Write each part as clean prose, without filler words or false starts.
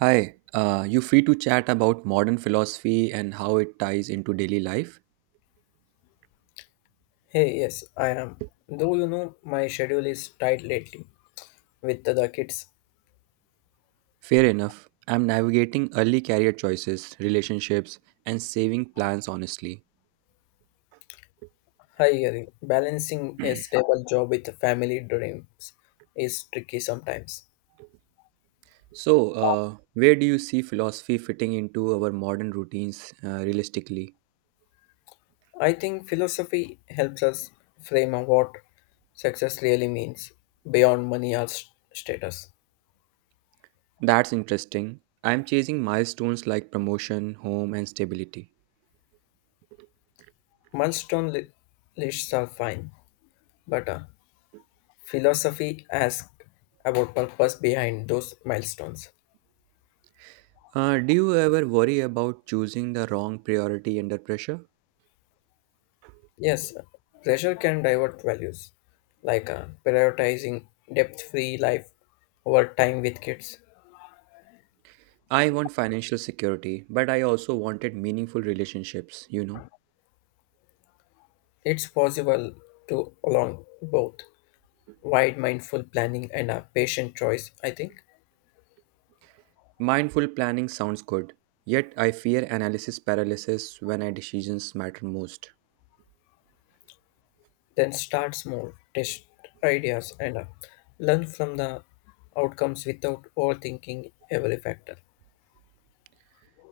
You free to chat about modern philosophy and how it ties into daily life? Hey, yes, I am. Though my schedule is tight lately with the kids. Fair enough. I'm navigating early career choices, relationships, and saving plans honestly. Hiring, balancing a stable job with family dreams is tricky sometimes. So, where do you see philosophy fitting into our modern routines realistically? I think philosophy helps us frame out what success really means beyond money or status. That's interesting. I'm chasing milestones like promotion, home, and stability. Milestone lists are fine, but philosophy asks about purpose behind those milestones. Do you ever worry about choosing the wrong priority under pressure? Yes, pressure can divert values, like prioritizing depth free life over time with kids. I want financial security, but I also wanted meaningful relationships. It's possible to along both wide mindful planning and a patient choice, I think. Mindful planning sounds good, yet I fear analysis paralysis when our decisions matter most. Then start small, test ideas, and learn from the outcomes without overthinking every factor.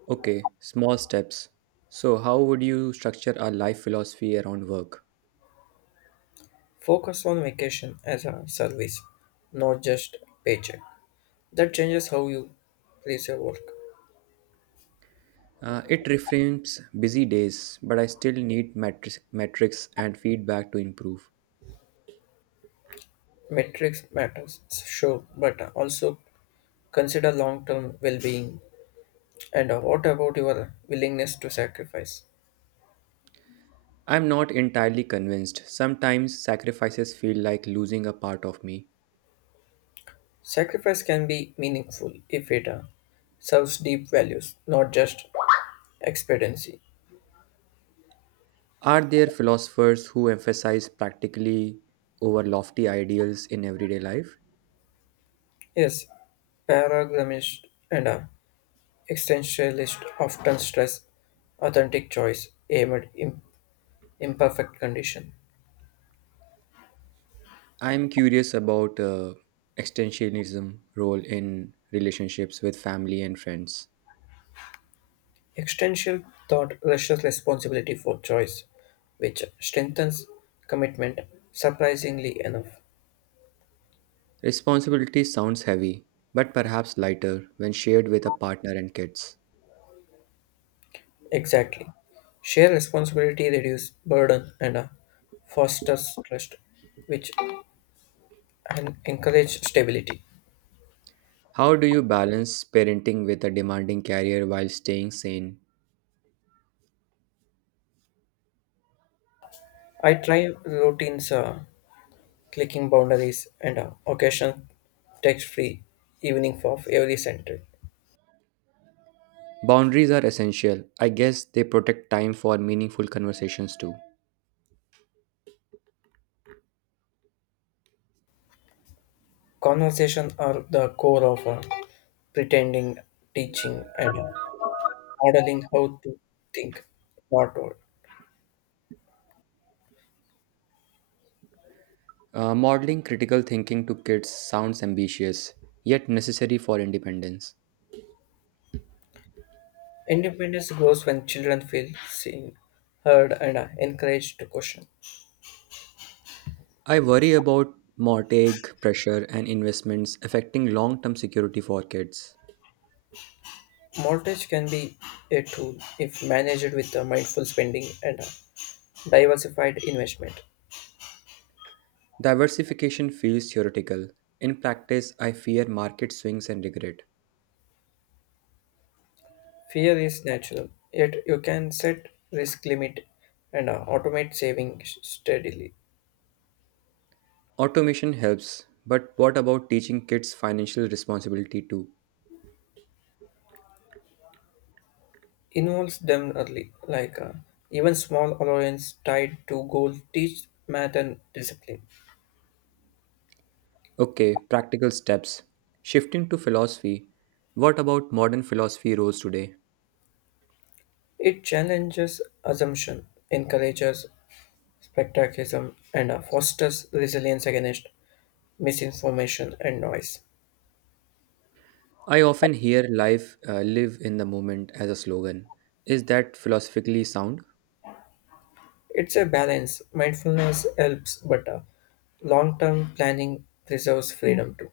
Okay, small steps. So, how would you structure a life philosophy around work? Focus on vacation as a service, not just paycheck. That changes how you place your work. It reframes busy days, but I still need metrics and feedback to improve. Metrics matters, sure, but also consider long-term well-being. And what about your willingness to sacrifice? I'm not entirely convinced. Sometimes sacrifices feel like losing a part of me. Sacrifice can be meaningful if it serves deep values, not just expediency. Are there philosophers who emphasize practically over lofty ideals in everyday life? Yes, paragrammist and existentialist often stress authentic choice aimed at imperfect condition. I'm curious about extensionism role in relationships with family and friends. Existential thought rushes responsibility for choice, which strengthens commitment, surprisingly enough. Responsibility sounds heavy, but perhaps lighter when shared with a partner and kids. Exactly. Share responsibility reduces burden and fosters trust, which and encourage stability. How do you balance parenting with a demanding career while staying sane? I try routines, clicking boundaries, and occasional text-free evening for every century. Boundaries are essential. I guess they protect time for meaningful conversations too. Conversation are the core of pretending, teaching, and modeling how to think, not told. Modeling critical thinking to kids sounds ambitious, yet necessary for independence. Independence grows when children feel seen, heard, and are encouraged to question. I worry about mortgage pressure and investments affecting long term security for kids. Mortgage can be a tool if managed with a mindful spending and a diversified investment. Diversification feels theoretical. In practice, I fear market swings and regret. Fear is natural, yet you can set risk limit and automate saving steadily. Automation helps, but what about teaching kids financial responsibility too? Involves them early, like even small allowance tied to goal teach math and discipline. Okay, practical steps. Shifting to philosophy. What about modern philosophy roles today? It challenges assumption, encourages spectacism, and fosters resilience against misinformation and noise. I often hear life live in the moment as a slogan. Is that philosophically sound? It's a balance. Mindfulness helps, but long-term planning preserves freedom too.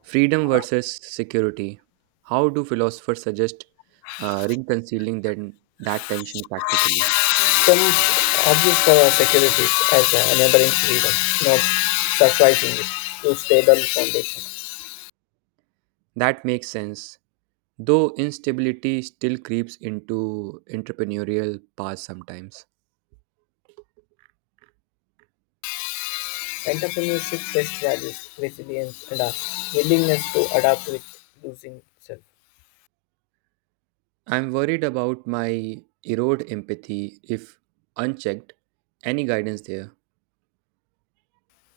Freedom versus security. How do philosophers suggest reconciling then that tension practically? Some argue for our securities as enabling freedom, not surprisingly, to stable foundation. That makes sense, though instability still creeps into entrepreneurial paths sometimes. Entrepreneurship best values resilience and a willingness to adapt with losing self. I'm worried about my erode empathy if unchecked. Any guidance there?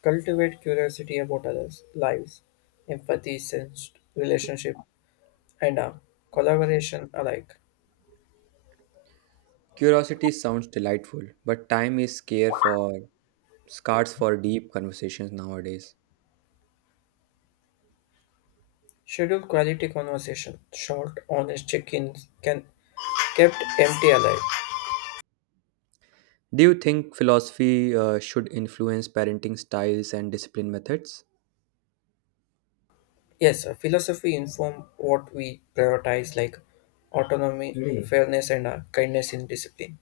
Cultivate curiosity about others' lives, empathy, sense, relationship, and collaboration alike. Curiosity sounds delightful, but time is scarce for deep conversations nowadays. Schedule quality conversation, short, honest check-ins can kept empty alive. Do you think philosophy should influence parenting styles and discipline methods? Yes, philosophy inform what we prioritize like autonomy, really, fairness, and kindness in discipline.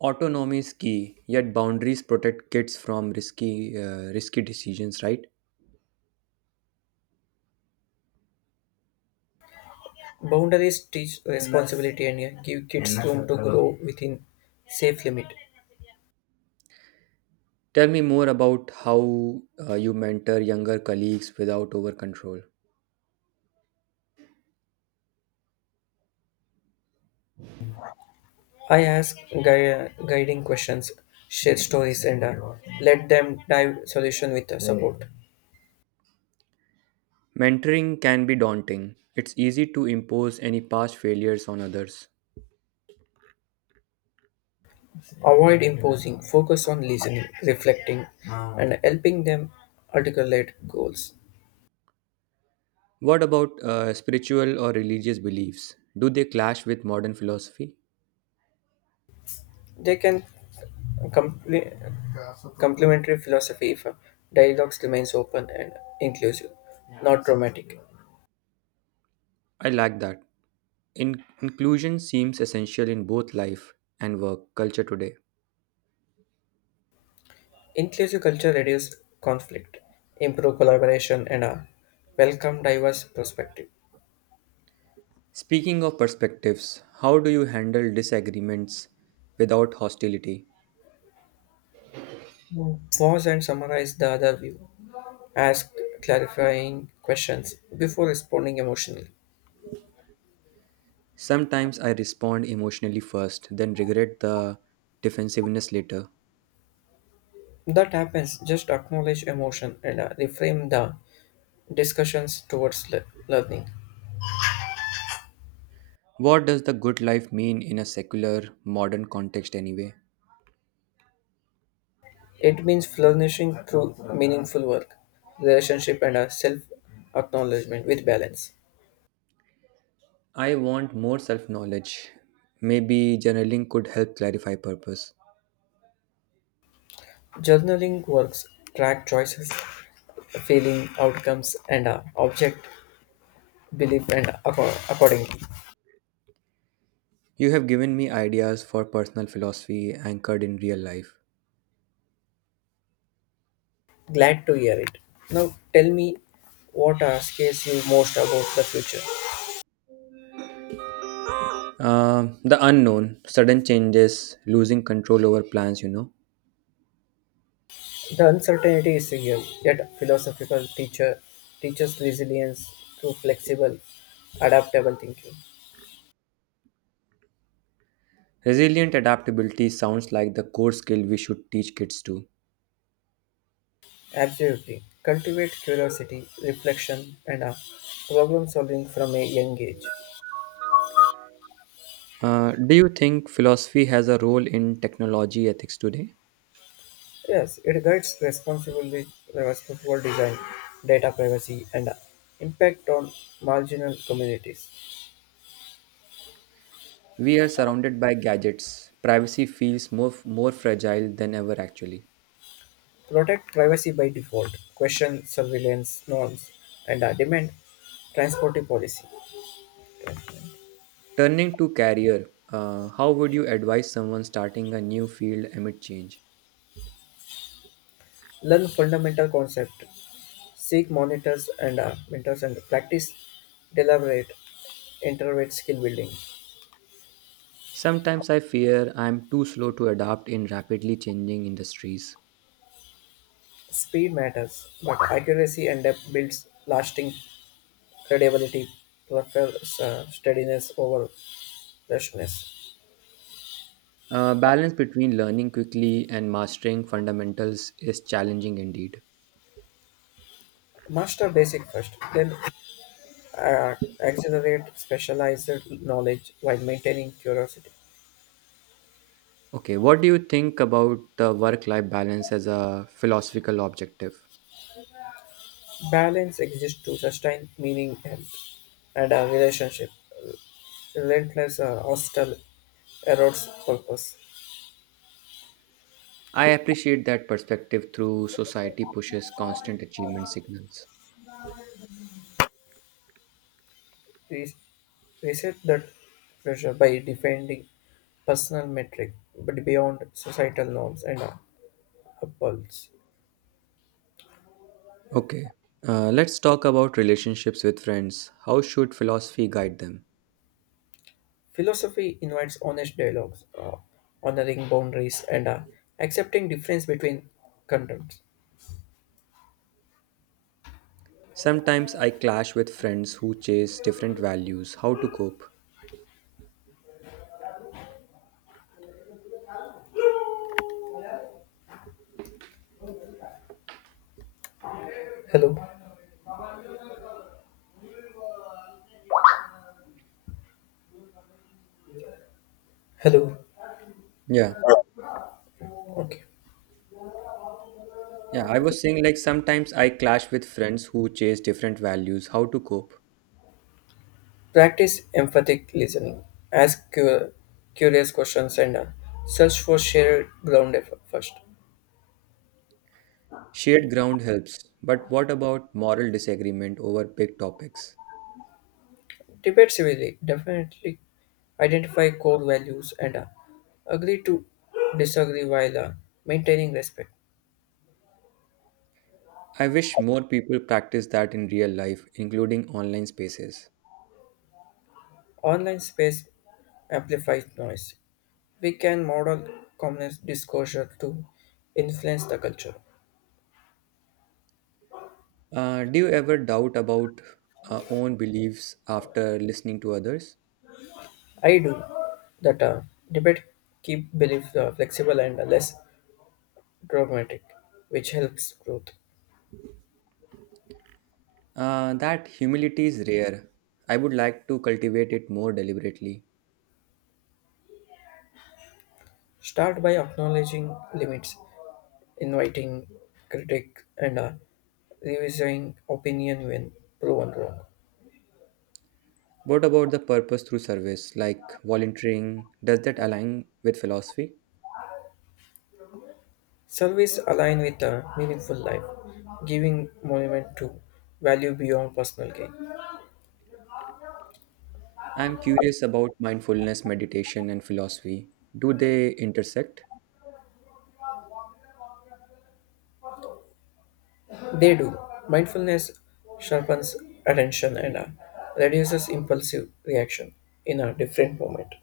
Autonomy is key, yet boundaries protect kids from risky decisions. Right? Boundaries teach responsibility and give kids room to grow within safe limit. Tell me more about how you mentor younger colleagues without over control. I ask guiding questions, share stories, and let them dive solution with support. Mentoring can be daunting. It's easy to impose any past failures on others. Avoid imposing, focus on listening, reflecting, and helping them articulate goals. What about spiritual or religious beliefs? Do they clash with modern philosophy? They can complete complementary philosophy if dialogues remains open and inclusive, not dramatic. I like that. Inclusion seems essential in both life and work culture today. Inclusive culture reduce conflict, improve collaboration, and welcome diverse perspective. Speaking of perspectives, how do you handle disagreements without hostility? Pause and summarize the other view. Ask clarifying questions before responding emotionally. Sometimes I respond emotionally first, then regret the defensiveness later. That happens, just acknowledge emotion and reframe the discussions towards learning. What does the good life mean in a secular, modern context anyway? It means flourishing through meaningful work, relationship, and a self acknowledgement with balance. I want more self knowledge. Maybe journaling could help clarify purpose. Journaling works track choices, feeling, outcomes, and object, belief, and accordingly. You have given me ideas for personal philosophy anchored in real life. Glad to hear it. Now tell me what scares you most about the future. The unknown, sudden changes, losing control over plans. The uncertainty is real, yet philosophical teacher teaches resilience through flexible, adaptable thinking. Resilient adaptability sounds like the core skill we should teach kids too. Absolutely. Cultivate curiosity, reflection, and problem solving from a young age. Do you think philosophy has a role in technology ethics today? Yes, it guides responsible design, data privacy, and impact on marginal communities. We are surrounded by gadgets. Privacy feels more fragile than ever, actually. Protect privacy by default, question surveillance norms, and demand transportive policy. Turning to career, how would you advise someone starting a new field amid change? Learn fundamental concept. Seek monitors and mentors and practice deliberate intervate skill building. Sometimes I fear I'm too slow to adapt in rapidly changing industries. Speed matters, but accuracy and depth builds lasting credibility, prefers steadiness over freshness. Balance between learning quickly and mastering fundamentals is challenging indeed. Master basic first, then accelerate specialized knowledge while maintaining curiosity. Okay, what do you think about the work life balance as a philosophical objective? Balance exists to sustain meaning, health, and a relationship. Relentless hostile erodes purpose. I appreciate that perspective through society pushes constant achievement signals. Re- reset that pressure by defending personal metric but beyond societal norms and apples. Okay, let's talk about relationships with friends. How should philosophy guide them? Philosophy invites honest dialogues, honoring boundaries and accepting difference between contents. Sometimes I clash with friends who chase different values. How to cope? Hello, hello. Yeah. Okay. Yeah, I was saying like sometimes I clash with friends who chase different values. How to cope? Practice empathic listening. Ask curious questions and search for shared ground at first. Shared ground helps, but what about moral disagreement over big topics? Debate civilly, definitely identify core values and agree to disagree while maintaining respect. I wish more people practice that in real life, including online spaces. Online space amplifies noise. We can model common disclosure to influence the culture. Do you ever doubt about own beliefs after listening to others? I do that debate keep beliefs flexible and less dogmatic, which helps growth. That humility is rare. I would like to cultivate it more deliberately. Start by acknowledging limits inviting critic and revising opinion when proven wrong. What about the purpose through service, like volunteering? Does that align with philosophy? Service align with a meaningful life, giving monument to value beyond personal gain. I'm curious about mindfulness, meditation, and philosophy. Do they intersect? They do. Mindfulness sharpens attention and reduces impulsive reaction in a different moment.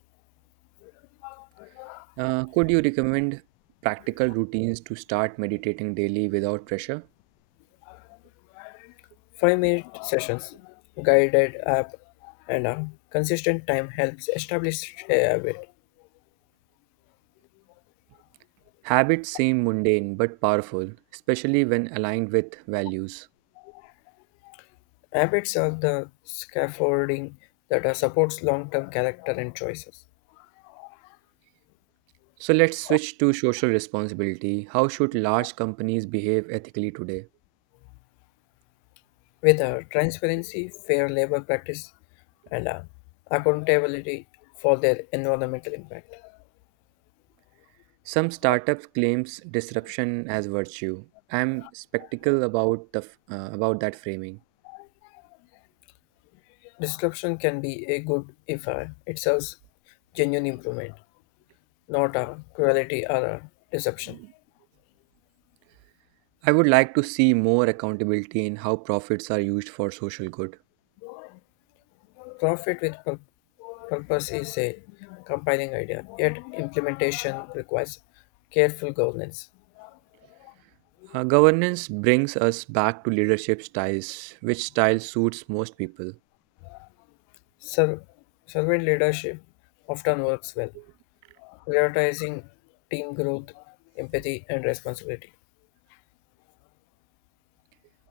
Could you recommend practical routines to start meditating daily without pressure? 5-minute sessions, guided app, and a consistent time helps establish a habit. Habits seem mundane but powerful, especially when aligned with values. Habits are the scaffolding that supports long term character and choices. So let's switch to social responsibility. How should large companies behave ethically today? With transparency, fair labor practice, and accountability for their environmental impact. Some startups claims disruption as virtue. I'm skeptical about about that framing. Disruption can be a good if it serves genuine improvement, not cruelty or deception. I would like to see more accountability in how profits are used for social good. Profit with purpose is a compelling idea, yet implementation requires careful governance. Governance brings us back to leadership styles, which style suits most people. Ser- servant leadership often works well, prioritizing team growth, empathy, and responsibility.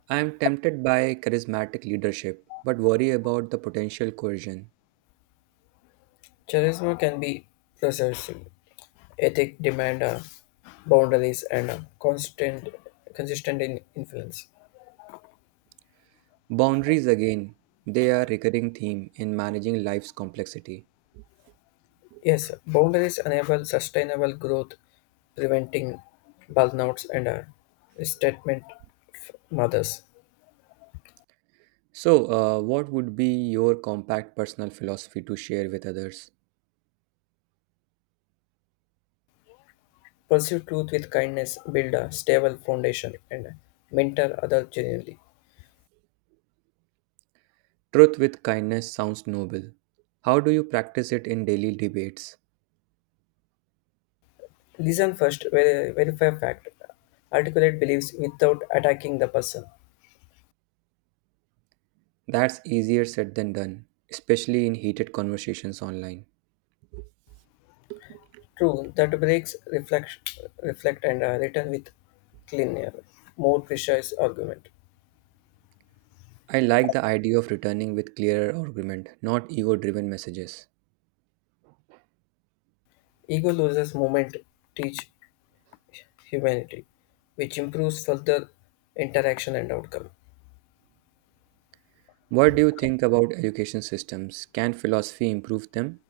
I am tempted by charismatic leadership, but worry about the potential coercion. Charisma can be persuasive. Ethics demand boundaries and constant, consistent in influence. Boundaries again, they are recurring theme in managing life's complexity. Yes, boundaries enable sustainable growth, preventing burnouts and restatement from others. So, what would be your compact personal philosophy to share with others? Pursue truth with kindness, build a stable foundation, and mentor others genuinely. Truth with kindness sounds noble. How do you practice it in daily debates? Listen first, verify fact, articulate beliefs without attacking the person. That's easier said than done, especially in heated conversations online. True, that breaks reflect and return with cleaner, more precise argument. I like the idea of returning with clearer argument, not ego-driven messages. Ego loses moment, teach humanity, which improves further interaction and outcome. What do you think about education systems? Can philosophy improve them?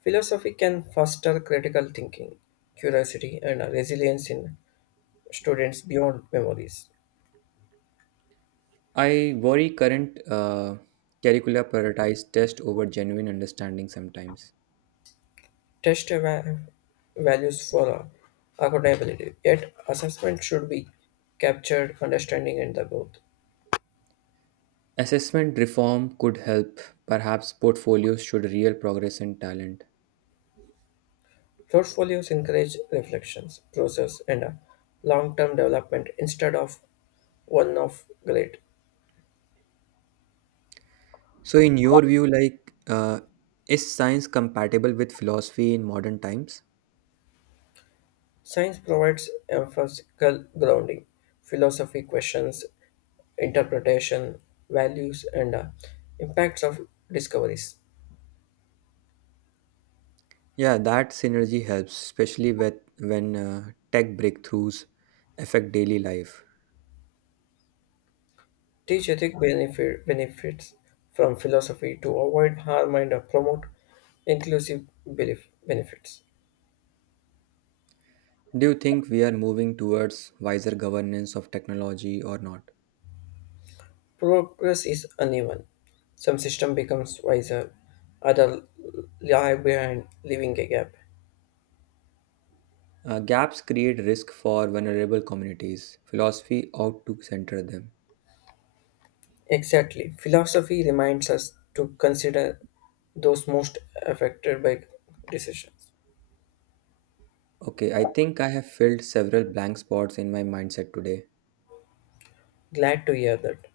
Philosophy can foster critical thinking, curiosity, and resilience in students beyond memories. I worry current curricula prioritize test over genuine understanding sometimes. Test values for accountability, yet assessment should be captured understanding and the both. Assessment reform could help. Perhaps portfolios should real progress and talent. Portfolios encourage reflections, process, and a long-term development instead of one-off grade. So, in your view, is science compatible with philosophy in modern times? Science provides empirical grounding, philosophy questions, interpretation, values, and impacts of discoveries. Yeah, that synergy helps, when tech breakthroughs affect daily life. Teach ethic benefits from philosophy to avoid harm and promote inclusive belief benefits. Do you think we are moving towards wiser governance of technology or not? Progress is uneven. Some system becomes wiser, other lie behind, leaving a gap. Gaps create risk for vulnerable communities. Philosophy ought to center them. Exactly. Philosophy reminds us to consider those most affected by decisions. Okay, I think I have filled several blank spots in my mindset today. Glad to hear that.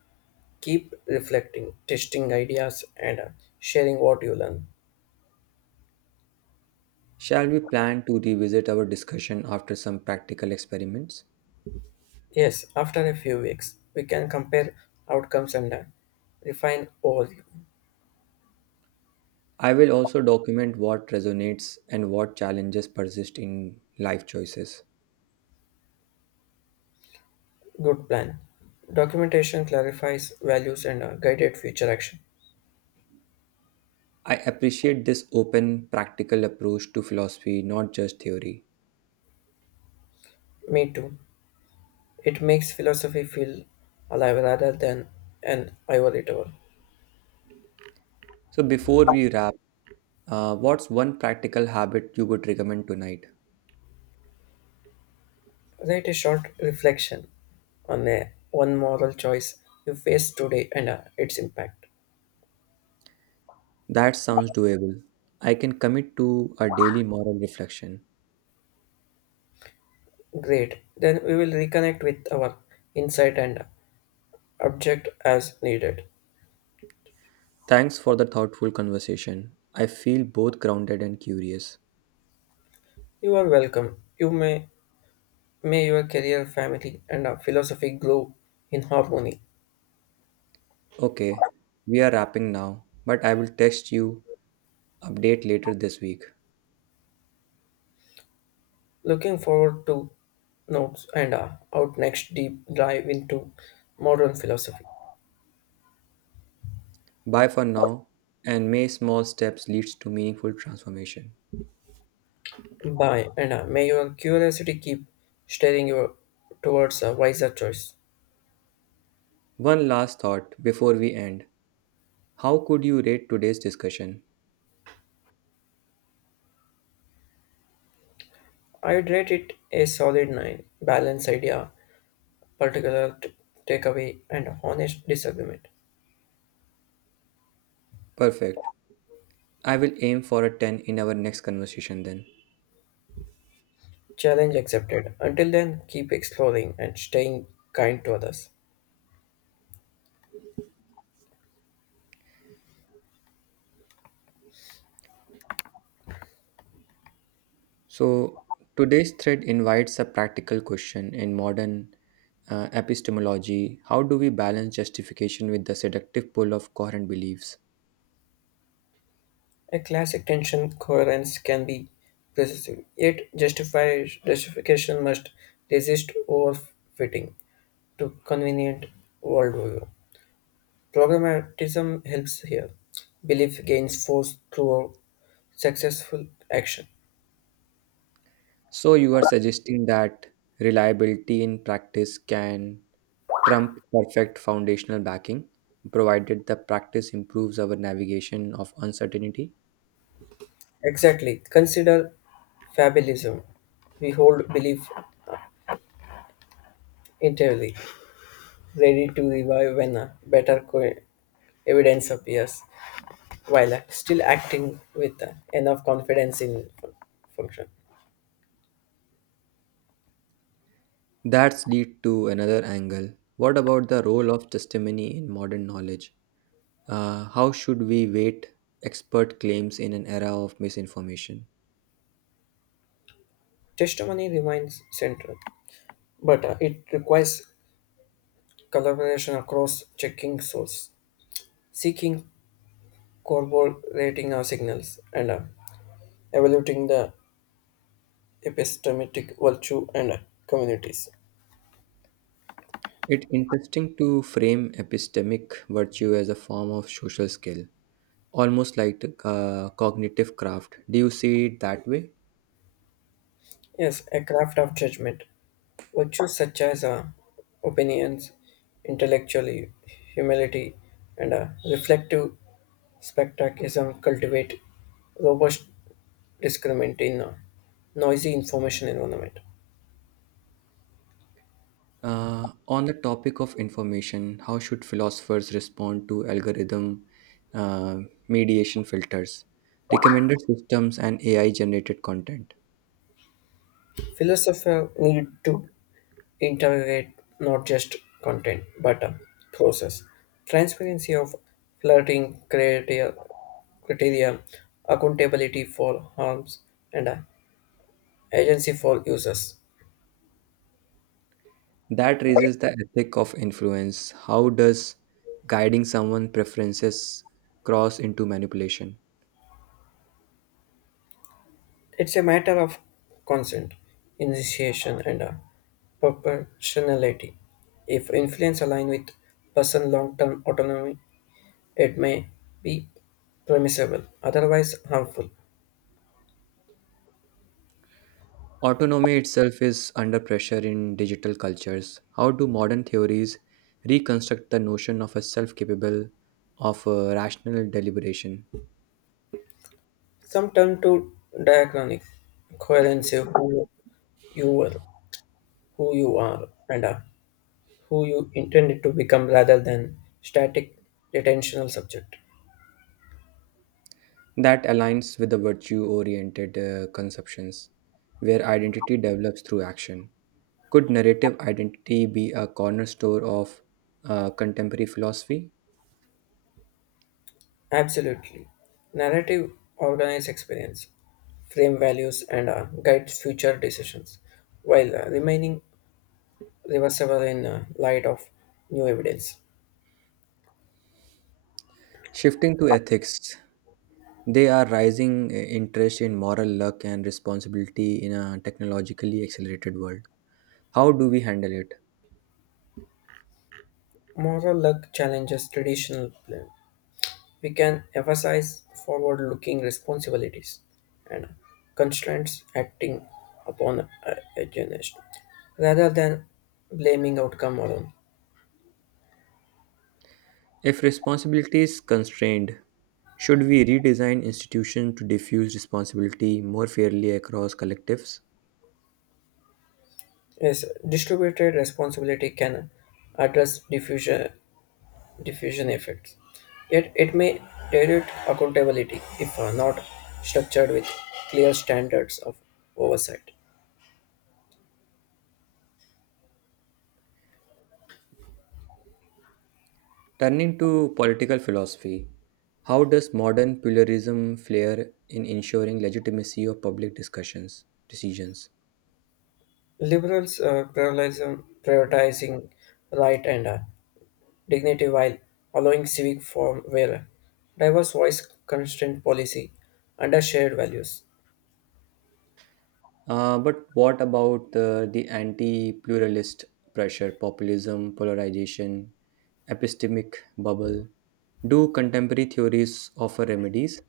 Keep reflecting, testing ideas, and sharing what you learn. Shall we plan to revisit our discussion after some practical experiments? Yes, after a few weeks, we can compare outcomes and learn. Refine all. I will also document what resonates and what challenges persist in life choices. Good plan. Documentation clarifies values and guided future action. I appreciate this open, practical approach to philosophy, not just theory. Me too. It makes philosophy feel alive rather than an ivory tower. So, before we wrap, what's one practical habit you would recommend tonight? Write a short reflection on a one moral choice you face today and its impact. That sounds doable. I can commit to a daily moral reflection. Great. Then we will reconnect with our insight and object as needed. Thanks for the thoughtful conversation. I feel both grounded and curious. You are welcome. You may your career, family, and philosophy grow in harmony. Okay, we are wrapping now, but I will text you update later this week. Looking forward to notes and out next deep dive into modern philosophy. Bye for now, and may small steps leads to meaningful transformation. Bye, and may your curiosity keep steering you towards a wiser choice. One last thought before we end. How could you rate today's discussion? I'd rate it a solid 9. Balanced idea, particular takeaway, and honest disagreement. Perfect. I will aim for a 10 in our next conversation then. Challenge accepted. Until then, keep exploring and staying kind to others. So, today's thread invites a practical question in modern epistemology how do we balance justification with the seductive pull of coherent beliefs? A classic tension coherence can be pervasive, yet justification must resist overfitting to convenient worldview. Programmatism helps here. Belief gains force through successful action. So, you are suggesting that reliability in practice can trump perfect foundational backing, provided the practice improves our navigation of uncertainty? Exactly. Consider fabulism. We hold belief entirely, ready to revive when a better evidence appears, while still acting with enough confidence in function. That's lead to another angle. What about the role of testimony in modern knowledge? How should we weight expert claims in an era of misinformation? Testimony remains central, but it requires collaboration across checking source, seeking corroborating our signals, and evaluating the epistemic virtue and communities. It's interesting to frame epistemic virtue as a form of social skill, almost like cognitive craft. Do you see it that way? Yes, a craft of judgment. Virtues such as opinions, intellectually, humility, and reflective spectacism cultivate robust discernment in a noisy information environment. On the topic of information, how should philosophers respond to algorithm uh, mediation filters, recommender systems, and AI generated content? Philosophers need to interrogate not just content but a process. Transparency of flirting criteria, accountability for harms, and a agency for users. That raises the ethic of influence. How does guiding someone's preferences cross into manipulation? It's a matter of consent, initiation, and a proportionality. If influence align with person long-term autonomy, it may be permissible, otherwise harmful. Autonomy itself is under pressure in digital cultures. How do modern theories reconstruct the notion of a self capable of rational deliberation Some turn to diachronic coherence: who you were, who you are, and are who you intended to become rather than static retentional subject. that aligns with the virtue oriented conceptions where identity develops through action? Could narrative identity be a cornerstone of contemporary philosophy? Absolutely. Narrative organize experience, frame values, and guides future decisions, while remaining reversible in light of new evidence. Shifting to ethics, they are rising interest in moral luck and responsibility in a technologically accelerated world. How do we handle it? Moral luck challenges traditional plan, we can emphasize forward looking responsibilities and constraints acting upon agendas rather than blaming outcome alone. If responsibility is constrained, should we redesign institutions to diffuse responsibility more fairly across collectives? Yes, distributed responsibility can address diffusion effects, yet it may dilute accountability if not structured with clear standards of oversight. Turning to political philosophy, how does modern pluralism flare in ensuring legitimacy of public discussions, decisions? Liberals prioritizing right and dignity while allowing civic form where diverse voice constrained policy under shared values. But what about the anti pluralist pressure, populism, polarization, epistemic bubble? Do contemporary theories offer remedies?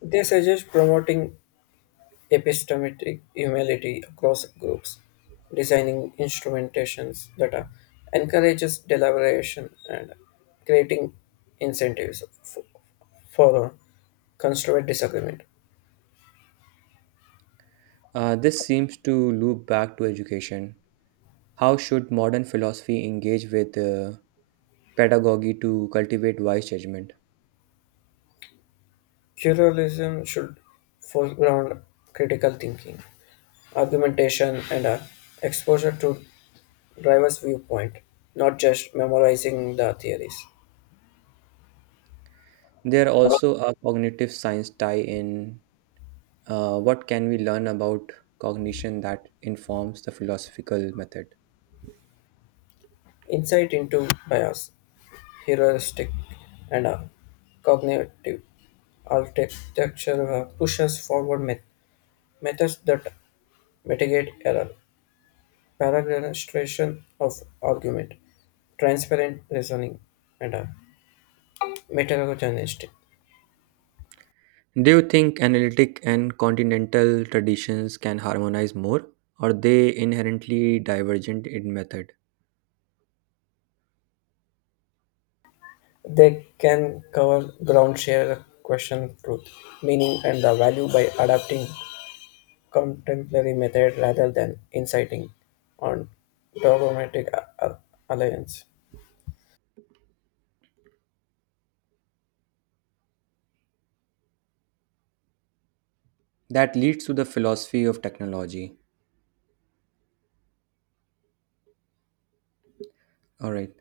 They suggest promoting epistemic humility across groups, designing instrumentations that encourages deliberation and creating incentives for constructive disagreement. This seems to loop back to education. How should modern philosophy engage with pedagogy to cultivate wise judgment? Pluralism should foreground critical thinking, argumentation, and exposure to driver's viewpoint, not just memorizing the theories. There also a cognitive science tie in. What can we learn about cognition that informs the philosophical method? Insight into bias, heuristic, and cognitive architecture pushes forward methods that mitigate error, paragraphisation of argument, transparent reasoning, and metacognition. Do you think analytic and continental traditions can harmonize more, or they inherently divergent in method? They can cover ground, share the question, truth, meaning, and the value by adapting contemporary method rather than inciting on dogmatic alliance. That leads to the philosophy of technology. All right.